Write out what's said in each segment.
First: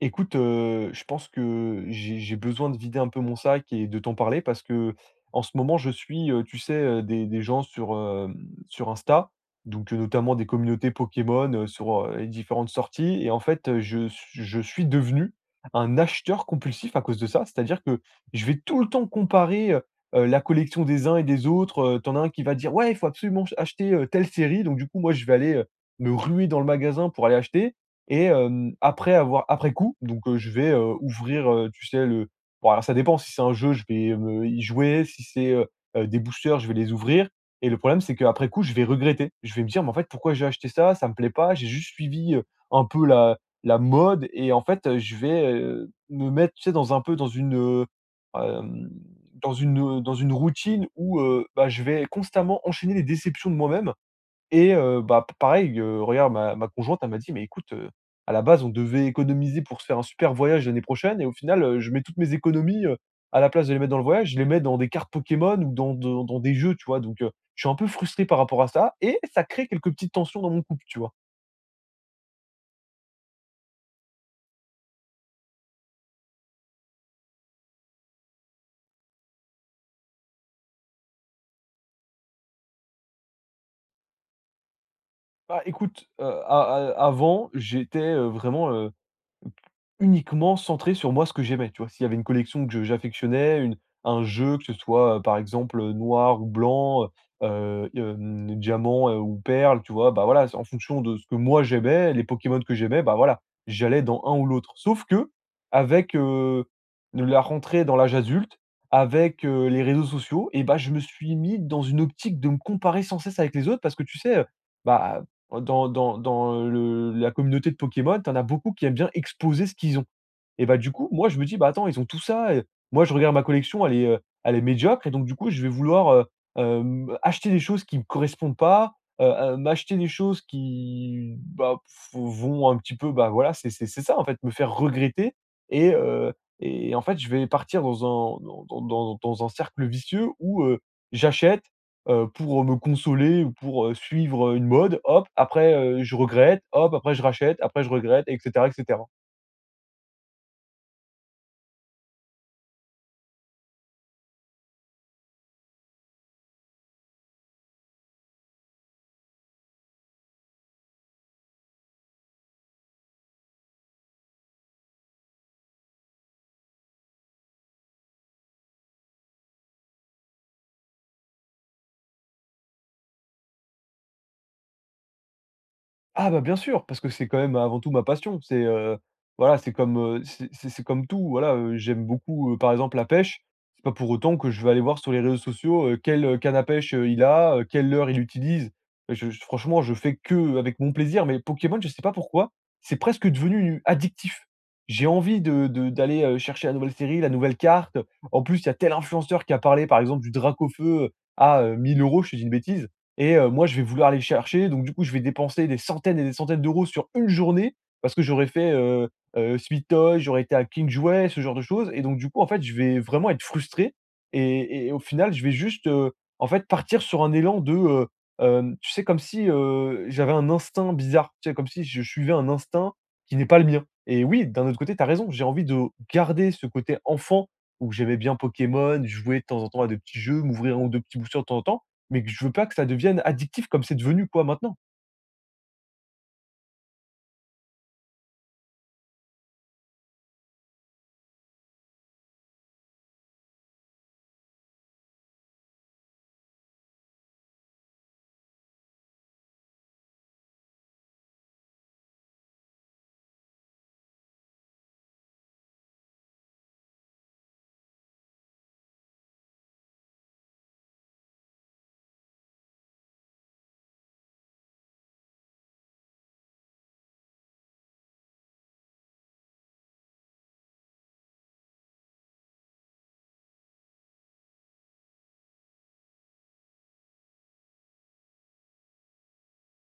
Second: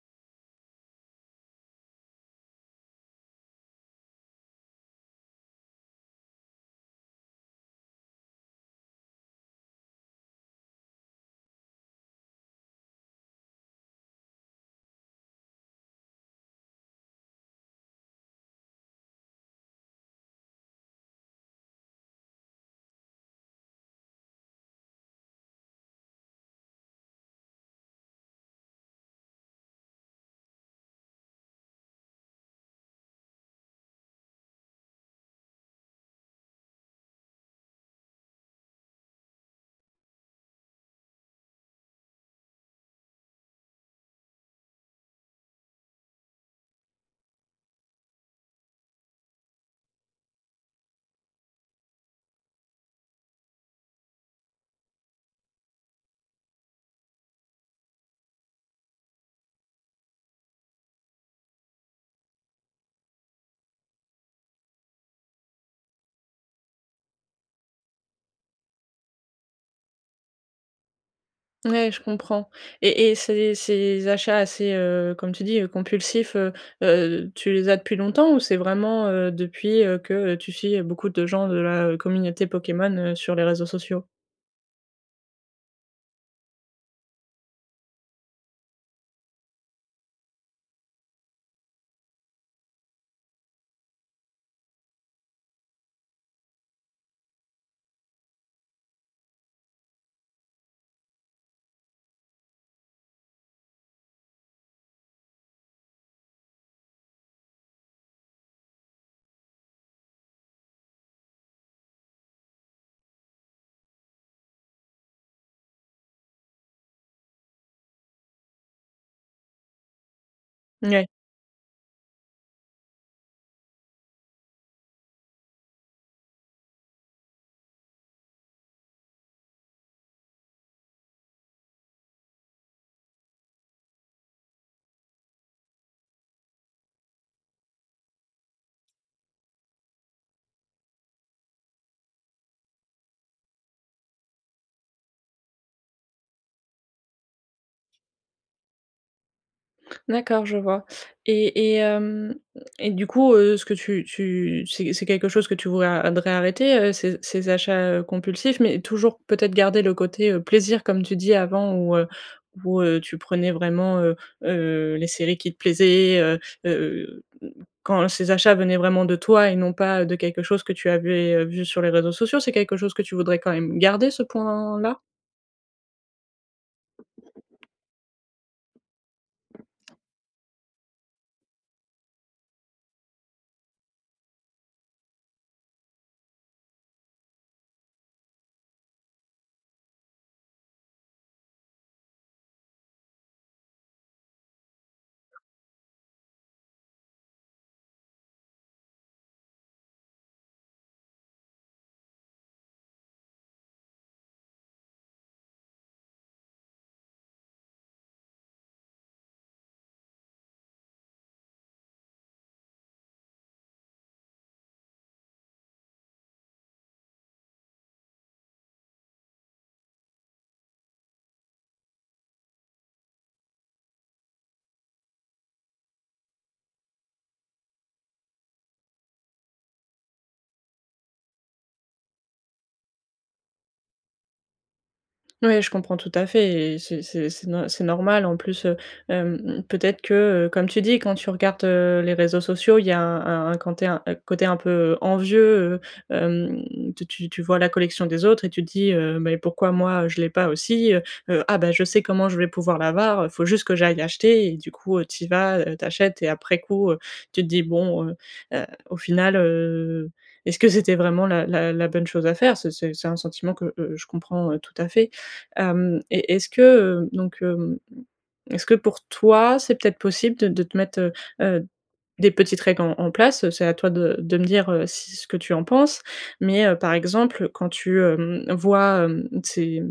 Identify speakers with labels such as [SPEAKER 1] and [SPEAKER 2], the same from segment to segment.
[SPEAKER 1] Écoute heu, je pense que j'ai j'ai besoin de vider un peu mon sac et de t'en parler. Parce qu'en ce moment, je suis heu, tu sais, heu, des des gens sur heu, sur Insta. Donc heu, notamment des communautés Pokémon heu, sur heu, les différentes sorties. Et en fait heu, je suis je suis devenu un acheteur compulsif à cause de ça. C'est-à-dire que je vais tout le temps comparer heu heu la collection des uns et des autres heu. Tu en as un qui va dire: «Ouais, il faut absolument, ch acheter heu, telle série». Donc du coup, moi, je vais aller heu, me ruer dans le magasin pour aller acheter. Et hem, après avoir après coup, donc heu, je vais heu, ouvrir heu, tu sais le bon alors ça dépend si c'est un jeu, je vais me heu, y jouer. Si c'est heu heu des boosters je vais les ouvrir. Et le problème c'est, qu'après coup, je vais regretter. Je vais me dire: «Mais en fait, pourquoi j'ai acheté ça? Ça me plaît pas». J'ai juste suivi heu, un peu la la mode et en fait heu, je vais heu, me mettre, tu sais? Dans un peu, dans une, heu, hem, dans une, hem, dans une routine où heu, bah je vais constamment enchaîner les déceptions de moi-même. Et heu, bah, pa pareil, heu, regarde ma ma conjointe elle m'a dit: «Mais écoute heu, à la base, on devait économiser pour se faire un super voyage l'année prochaine» et au final heu, je mets toutes mes économies, heu, à la place de les mettre dans le voyage, je les mets dans des cartes Pokémon ou dans de dans des jeux, tu vois? Donc heu, je suis un peu frustré par rapport à ça, et ça crée quelques petites tensions dans mon couple, tu vois?
[SPEAKER 2] Ouais, je comprends Et et ces ces ces achats assez, heu, comme tu dis, heu, compulsifs, heu, heu, tu les as depuis longtemps? Ou c'est vraiment, heu, depuis, heu, que, heu, tu suis, heu, beaucoup de gens de la, heu, communauté Pokémon, heu, sur les réseaux sociaux?
[SPEAKER 1] Bah, écoute, heu, a a avant j'étais, heu, vraiment, heu, uniquement centré sur moi, ce que j'aimais, tu vois? S'il y avait une collection que je j'affectionnais, une un jeu que ce soit, heu, par exemple, heu, noir ou blanc, heu, heu, hem, diamant, heu, ou perle, tu vois? Bah, voilà, c'est en fonction de ce que moi j'aimais, les Pokémon que j'aimais, bah, voilà. J'allais dans un ou l'autre. Sauf qu'avec, heu, de la rentrée dans l'âge adulte, avec, heu, les réseaux sociaux et bah, je me suis mis dans une optique de me comparer sans cesse avec les autres, parce que tu sais, heu? Bah, dans dans dans le la communauté de Pokémon, tu en as beaucoup qui aiment bien exposer ce qu'ils ont et bah, du
[SPEAKER 2] Ouais.
[SPEAKER 1] coup, moi je me dis: «Ben, attends, ils ont tout ça» et, moi je regarde ma collection, elle est, heu, elle est médiocre et donc du coup, je vais vouloir, heu, hem, acheter des choses qui me correspondent pas, heu, heu, m'acheter des choses qui, bah, p vont un petit peu, bah, voilà, c'est c'est c'est ça en fait me faire regretter et, heu, et en fait, je vais partir dans un dans dans dans dans un cercle vicieux où, heu, j'achète, heu, pour, heu, me consoler ou pour, heu, suivre, heu, une mode. Hop, après, heu, je regrette. Hop, après, je rachète. Après, je regrette, et cetera, et cetera.
[SPEAKER 2] D'accord, je vois. Et et hem et du coup, heu, ce que tu tu c'est c'est quelque chose que tu vous a voudrais arrêter, heu, ces ces achats, heu, compulsifs? Mais toujours, peut-être, garder le côté, heu, plaisir comme tu dis avant où, heu, où, heu, tu prenais vraiment, heu, heu, les séries qui te plaisaient, heu, heu, heu, quand ces achats venaient vraiment de toi et non pas, heu, de quelque chose que tu avais, heu, vu sur les réseaux sociaux, c'est quelque chose que tu voudrais quand même garder ce point-là?
[SPEAKER 1] Ah bah, bien sûr, parce que c'est, quand même, avant tout ma passion. C'est, heu, voilà, c'est comme, heu, c'est c'est c'est comme tout, heu, voilà, heu. J'aime beaucoup, heu, par exemple, la pêche. C'est pas pour autant que je vais aller voir sur les réseaux sociaux, heu, quelle, heu, canne à pêche heu, il a, quel leurre il utilise. Heu, je j franchement je fais qu'avec mon plaisir, mais Pokémon je sais pas pourquoi. C'est presque devenu, u addictif. J'ai envie de de d'aller, heu, chercher la nouvelle série, la nouvelle carte. En plus, il y a tel influenceur qui a parlé par exemple du Dracaufeu, heu, à, heu, 1 000€, je te dis une bêtise. Et, heu, moi je vais vouloir aller le chercher, donc du coup, je vais dépenser des centaines et des centaines d'euros sur 1 journée parce que j'aurais fait, heu, heu, Sweet Toys, j'aurais été à King Jouets, ce genre de choses. Et donc du coup, en fait, je vais vraiment être frustré et et au final je vais juste, heu, en fait, partir sur un élan de, heu, hem tu sais? Comme si, heu, j'avais un instinct bizarre, tu sais? Comme si je suivais un instinct qui n'est pas le mien. Et oui, d'un autre côté, tu as raison. J'ai envie de garder ce côté enfant où j'aimais bien Pokémon, jouer de temps en temps à des petits jeux, m'ouvrir 1 ou 2 petits boosters de temps en temps, mais que je veux pas que ça devienne addictif comme c'est devenu quoi maintenant.
[SPEAKER 2] Ouais je comprends tout à fait et c'est c'est c'est c'est nor c'est normal en plus, heu. Hem, peut-être que, comme tu dis, quand tu regardes, heu, les réseaux sociaux, il y a un un quand t'es un un coté un peu, heu, envieux, heu. Hem, tu tu tu vois la collection des autres et tu dis, heu: «Mais pourquoi moi je l'ai pas aussi, heu? Heu, ah bah, je sais comment je vais pouvoir l'avoir, heu, il faut juste que j'aille l'acheter» et du coup tu y vas, heu, tu achètes et après coup, heu, tu te dis: «Bon heu heu, au final, heu. Est ce que c'était vraiment la la la bonne chose à faire?» c'est c'est c'est un sentiment que, heu, je comprends heu, tout à fait. Hem, et est-ce que donc, hem, est-ce que pour toi c'est, peut-être, possible de de te mettre, heu, heu, des petites règles en en place? C'est à toi de de me dire, heu, ce que tu en penses. Mais, heu, par exemple, quand tu hem, vois, hem, ces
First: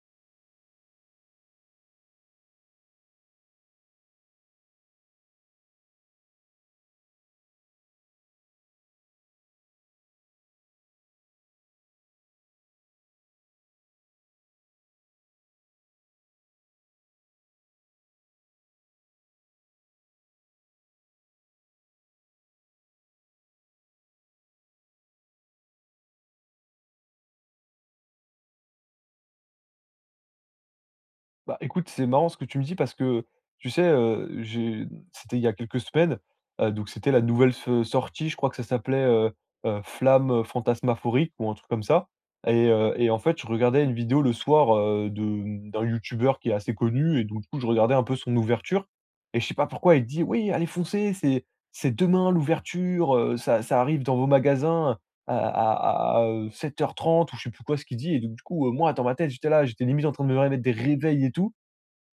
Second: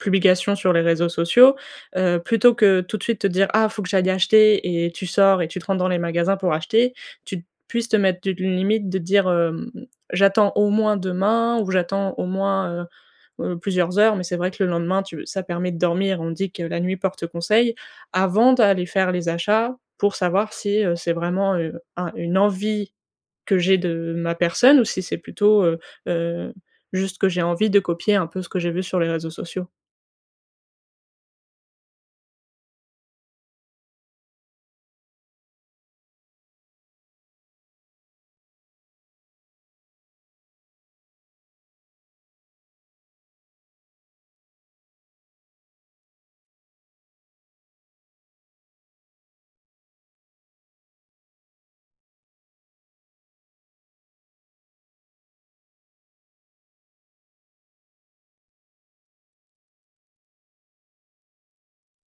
[SPEAKER 2] publications sur les réseaux sociaux. Heu, plutôt que, tout de suite, te dire: «Ah faut que j'aille acheter» et tu sors et tu te rentres dans les magasins pour acheter, tu puisses te mettre d une limite de dire, hem: «J'attends au moins demain ou j'attends au moins, heu, heu, plusieurs heures». Mais c'est vrai que le lendemain tu ça permet de dormir, on dit que la nuit porte conseil, avant d'aller faire les achats pour savoir si, heu, c'est vraiment, heu, un une envie que j'ai de ma personne ou si c'est plutôt, heu, heu, juste que j'ai envie de copier, un peu, ce que j'ai vu sur les réseaux sociaux.
[SPEAKER 1] Bah, écoute, c'est marrant ce que tu me dis, parce que tu sais, heu, j'ai c'était il y a quelques semaines, heu, donc c'était la nouvelle s sortie. Je crois que ça s'appelait, heu, heu, «Flamme» heu, «Fantasmaphorique», ou un truc comme ça et heu et en fait, je regardais une vidéo le soir, heu, de d'un youtubeur qui est assez connu et donc du coup, je regardais un peu son ouverture et je sais pas pourquoi il dit: «Oui, allez foncez! C'est c'est demain l'ouverture, heu, ça ça arrive dans vos magasins à à à à, heu, 7:30» ou je sais plus quoi ce qu'il dit et donc du coup, heu, moi dans ma tête, j'étais là, j'étais limite en train de me remettre des réveils et tout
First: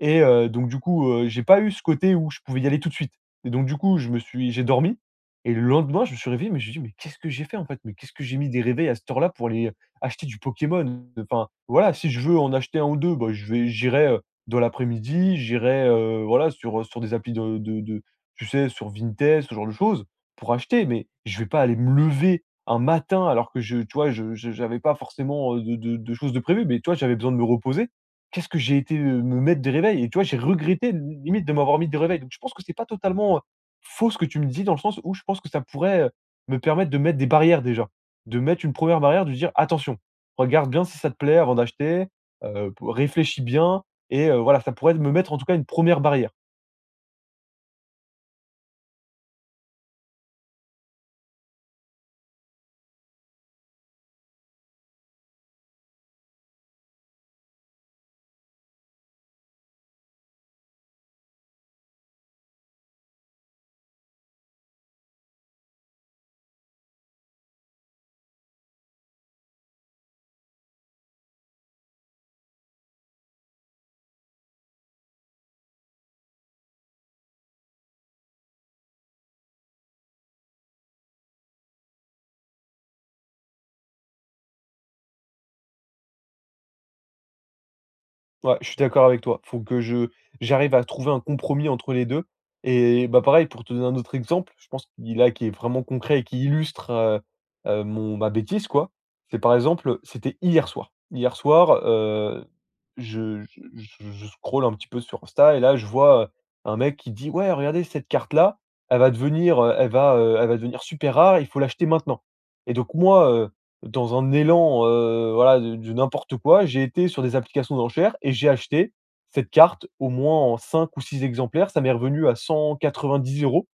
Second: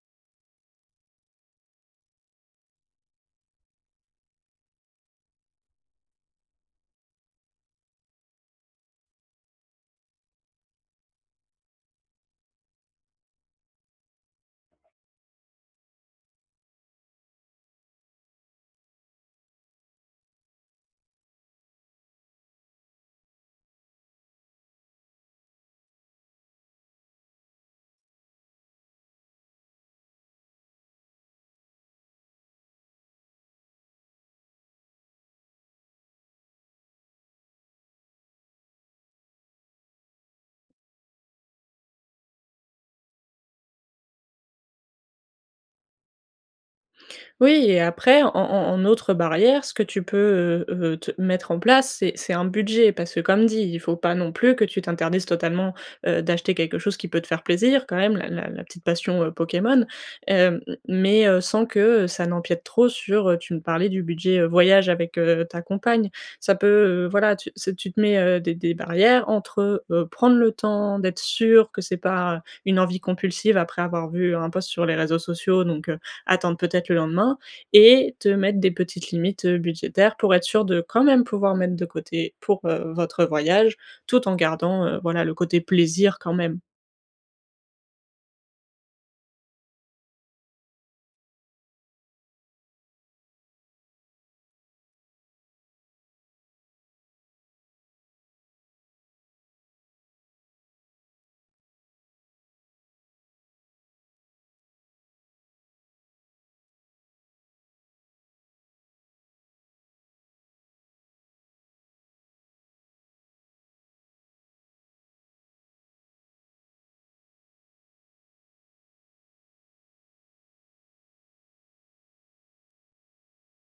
[SPEAKER 1] et heu, donc du coup, heu, j'ai pas eu ce côté où je pouvais y aller tout de suite et donc du coup, je me suis j'ai dormi et le lendemain, je me suis réveillé, mais je me suis dit: «Mais qu'est-ce que j'ai fait, en fait? Mais qu'est-ce que j'ai mis des réveils à cette heure-là pour aller acheter du Pokémon?» enfin, voilà, si je veux en acheter 1 ou 2 bah, je vais j'irai, heu, dans l'après-midi. J'irai, heu, voilà, sur, heu, sur des applis de de de tu sais sur Vinted, ce genre de choses, pour acheter. Mais je vais pas aller me lever, un matin alors que je tu vois, je j'avais pas forcément, heu, de de de choses de prévu. Mais, tu vois, j'avais besoin de me reposer. Qu'est-ce que j'ai été, heu, me mettre des réveils? Et tu vois, j'ai regretté de limite, de m'avoir mis des réveils. Donc, je pense que c'est pas totalement, heu, faux ce que tu me dis, dans le sens où je pense que ça pourrait, heu, me permettre de mettre des barrières déjà. De mettre une 1ère barrière, de dire: «Attention! Regarde bien si ça te plaît avant d'acheter, heu, p réfléchis bien» et heu, voilà, ça pourrait me mettre en tout cas une 1ère barrière.
[SPEAKER 2] Oui et après en en en autre barrière, ce que tu peux, heu, heu, te mettre en place, c'est c'est un budget. Parce que, comme dit, il faut pas, non plus, que tu t'interdises totalement, heu, d'acheter quelque chose qui peut te faire plaisir. Quand même, la la la petite passion, heu, Pokémon, heu, mais, heu, sans que, heu, ça n'empiète trop, heu, sur, heu, tu me parlais du budget, heu, voyage avec, heu, ta compagne. Ça peut, heu, voilà tu c'est tu te mets, heu, des des barrières entre, heu, heu, prendre le temps d'être sûr que c'est pas une envie compulsive, après avoir vu un post sur les réseaux sociaux donc, heu, attendre peut-être le lendemain et te mettre des petites limites, heu, budgétaires, pour être sûr de, quand même, pouvoir mettre de côté pour, heu, votre voyage tout en gardant, heu, voilà le côté plaisir quand même.
[SPEAKER 1] Ouais, je suis d'accord avec toi. Faut que je j'arrive à trouver un compromis entre les 2 et bah pareil, pour te donner un autre exemple, je pense qui, là, qui est vraiment concret et qui illustre, heu, heu, mon ma bêtise quoi. C'est par exemple, heu, c'était hier soir. Hier soir, heu, je je je je scrolle un petit peu sur Insta et là, je vois, heu, un mec qui dit: «Ouais, regardez cette carte là, elle va devenir, heu, elle va, heu, elle va devenir super rare. Il faut l'acheter maintenant» et donc, moi, heu, dans un élan, heu, voila de de n'importe quoi, j'ai été sur des applications d'enchères et j'ai acheté cette carte au moins en 5 ou 6 exemplaires. Ça m'est revenu à 190 €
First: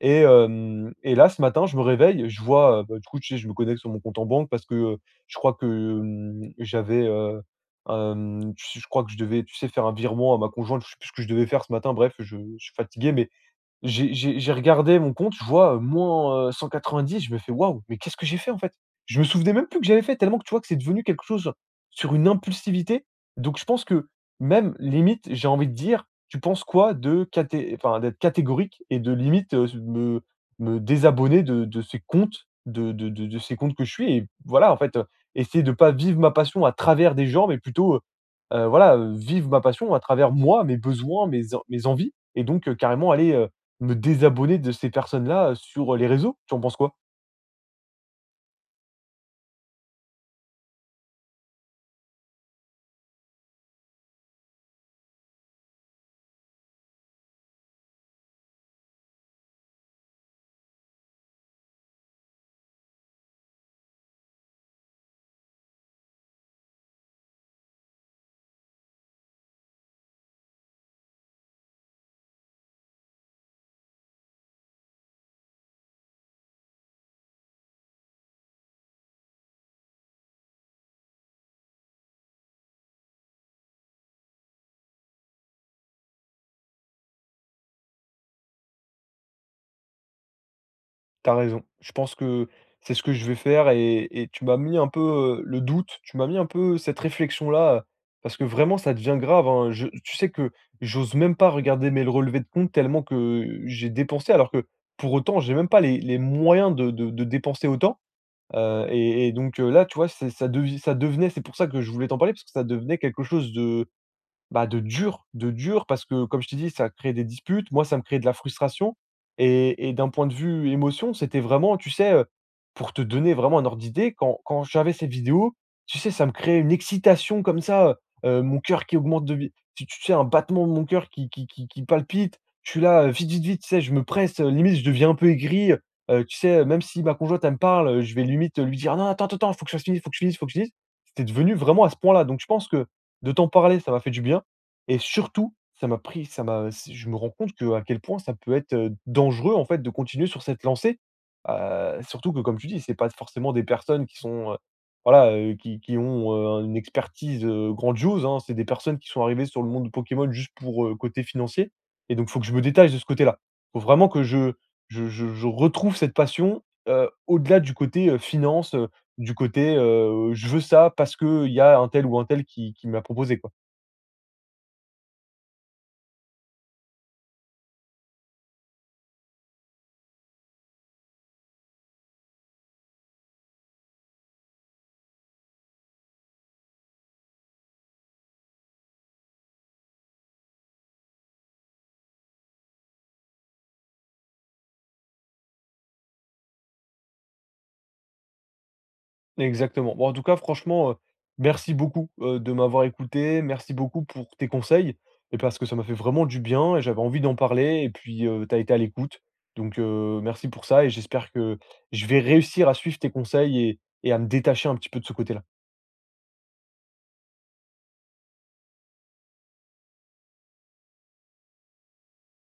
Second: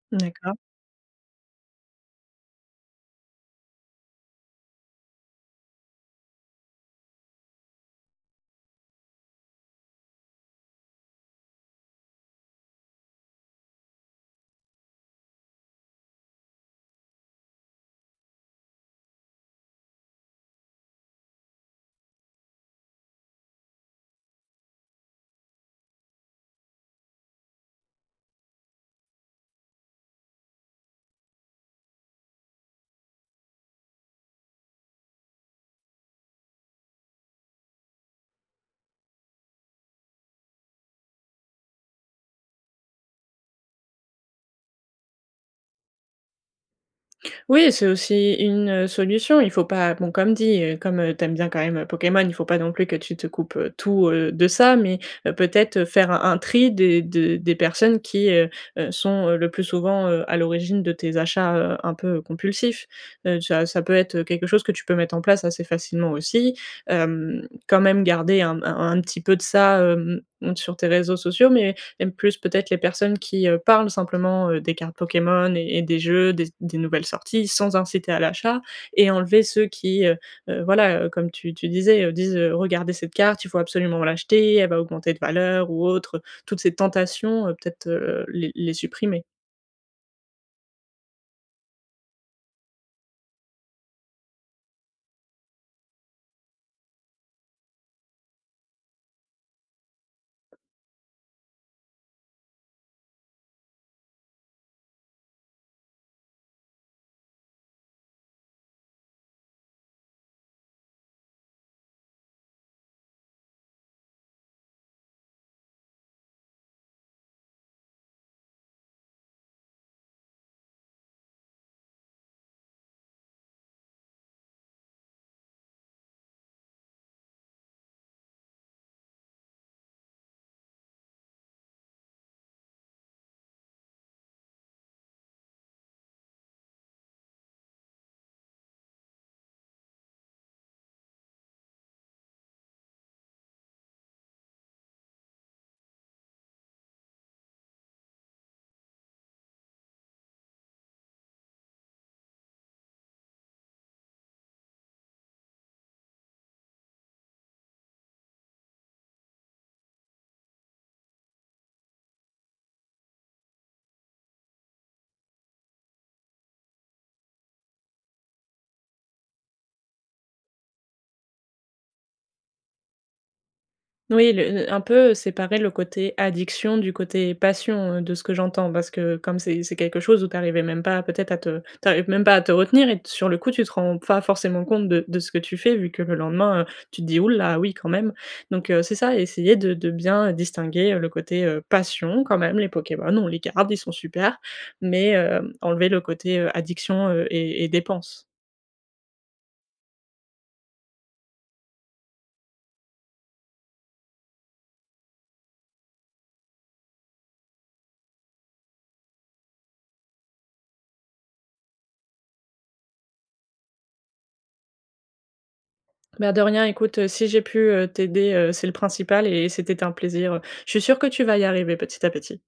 [SPEAKER 1] et
[SPEAKER 2] D'accord.
[SPEAKER 1] hem, et là, ce matin, je me réveille, je vois, heu, bah, du coup, tu sais, je me connecte sur mon compte en banque parce que, heu, je crois que, mmh, j'avais, heu, hem, tu s je crois que je devais, tu sais, faire un virement à ma conjointe, je sais plus ce que je devais faire ce matin, bref. Je je suis fatigué mais j'ai j'ai j'ai regardé mon compte, je vois, heu, moins, heu, 190, je me fais: «Waouh, mais qu'est-ce que j'ai fait, en fait?» je me souvenais même plus que j'avais fait, tellement que, tu vois, que c'est devenu quelque chose sur une impulsivité. Donc, je pense que, même, limite, j'ai envie de dire, tu penses quoi de caté enfin d'être catégorique? Et de limite, heu, me me désabonner de de ces comptes de de de de ces comptes que je suis et voilà, en fait, essayer de pas vivre ma passion à travers des gens, mais plutôt, heu, heu, voilà, heu, vivre ma passion à travers moi, mes besoins, mes en mes envies et donc, heu, carrément aller, heu, me désabonner de ces personnes-là, heu, sur les réseaux. Tu en penses quoi?
[SPEAKER 2] Oui, c'est aussi une, heu, solution. Il faut pas bon comme dit, heu, comme, heu, tu aimes bien quand même, heu, Pokémon, il faut pas non plus que tu te coupes, heu, tout, heu, de ça, mais, heu, peut-être, heu, faire un un tri des de des personnes qui, heu, heu, sont, heu, le plus souvent, heu, à l'origine de tes achats, heu, un peu compulsifs, heu, ça ça peut être, heu, quelque chose que tu peux mettre en place assez facilement aussi, hem, quand même garder un m un un petit peu de ça, hem, sur tes réseaux sociaux, mais, même plus, peut-être, les personnes qui, heu, parlent simplement, heu, des cartes Pokémon et et des jeux, des des nouvelles sorties sans inciter à l'achat et enlever ceux qui, heu, heu, voilà, heu, comme tu tu disais, heu, disent, heu,: «Regardez cette carte, il faut absolument l'acheter, elle va augmenter de valeur ou autre», heu, toutes ces tentations, heu, peut-être, heu, les les supprimer.
[SPEAKER 1] Tu as raison. Je pense que c'est ce que je vais faire et et tu m'as mis un peu, heu, le doute. Tu m'as mis un peu cette réflexion-là, heu, parce que vraiment ça devient grave hein. Je tu sais que j'ose même pas regarder, mes le relevés de compte, tellement que j'ai dépensé alors que, pour autant, j'ai même pas les les moyens de de de dépenser autant, heu et et donc, heu, là, tu vois, c'est ça devi ça devenait c'est pour ça que je voulais t'en parler, parce que ça devenait quelque chose de, bah, de dur. De dur, parce que, comme je t'ai dit, ça crée des disputes. Moi, ça me crée de la frustration et et d'un point de vue émotion, c'était vraiment, tu sais, heu, pour te donner vraiment un ordre d'idée, quand quand j'avais cette vidéo, tu sais, ça me créait une excitation comme ça, heu, heu, mon coeur qui augmente de vi tu tu sais? Un battement de mon coeur qui qui qui qui palpite. Je suis là, heu, vite vite vite, tu sais? Je me presse, heu, limite je deviens un peu aigri, heu, heu, tu sais, heu? Même si ma conjointe, elle me parle, heu, je vais limite, heu, lui dire: «Non attends ten ten faut que ça finisse, faut que je finisse, faut que je finisse» c'était devenu vraiment à ce point-là. Donc je pense que, de t'en parler, ça m'a fait du bien et surtout, ça m'a pris ça m'a, heu, je me rends compte qu'à quel point ça peut être, heu, dangereux, en fait, de continuer sur cette lancée, heu, surtout que, comme tu dis, c'est pas forcément des personnes qui sont, heu, voilà, heu, qui qui ont, heu, un une expertise, heu, grandiose hein. C'est des personnes qui sont arrivées sur le monde de Pokémon, juste pour, heu, côté financier et donc, faut que je me détache de ce côté-là. Faut vraiment que je je je je retrouve cette passion, heu, au-delà du côté, heu, finances, heu, du côté, heu,: «Je veux ça, parce qu'il y a un tel ou un tel qui qui m'a proposé quoi».
[SPEAKER 2] Oui le le un peu séparer le côté addiction du côté passion, heu, de ce que j'entends parce que comme c'est c'est quelque chose où tu arrivais même pas, peut-être, à te tu arrives même pas à te retenir et sur le coup tu te rends pas forcément compte de de ce que tu fais, vu que le lendemain, heu, tu te dis: «Ouh là, oui, quand même!» donc, heu, c'est ça, essayer de de bien, heu, distinguer, heu, le côté, heu, passion, quand même, les Pokémons ont les gardent, ils sont supers. Mais, hem, enlever le côté, heu, addiction, heu et et dépense.
[SPEAKER 1] Exactement. Bon, en tout cas, franchement, heu, merci beaucoup, heu, de m'avoir écouté. Merci beaucoup pour tes conseils et parce que ça m'a fait vraiment du bien et j'avais envie d'en parler et puis, heu, tu as été à l'écoute. Donc, heu, merci pour ça et j'espère que je vais réussir à suivre tes conseils et et à me détacher un petit peu de ce côté-là.
[SPEAKER 2] Bah de rien écoute, heu, si j'ai pu, heu, t'aider, heu, c'est le principal et c'était un plaisir, heu, je suis sûre que tu vas y arriver petit à petit.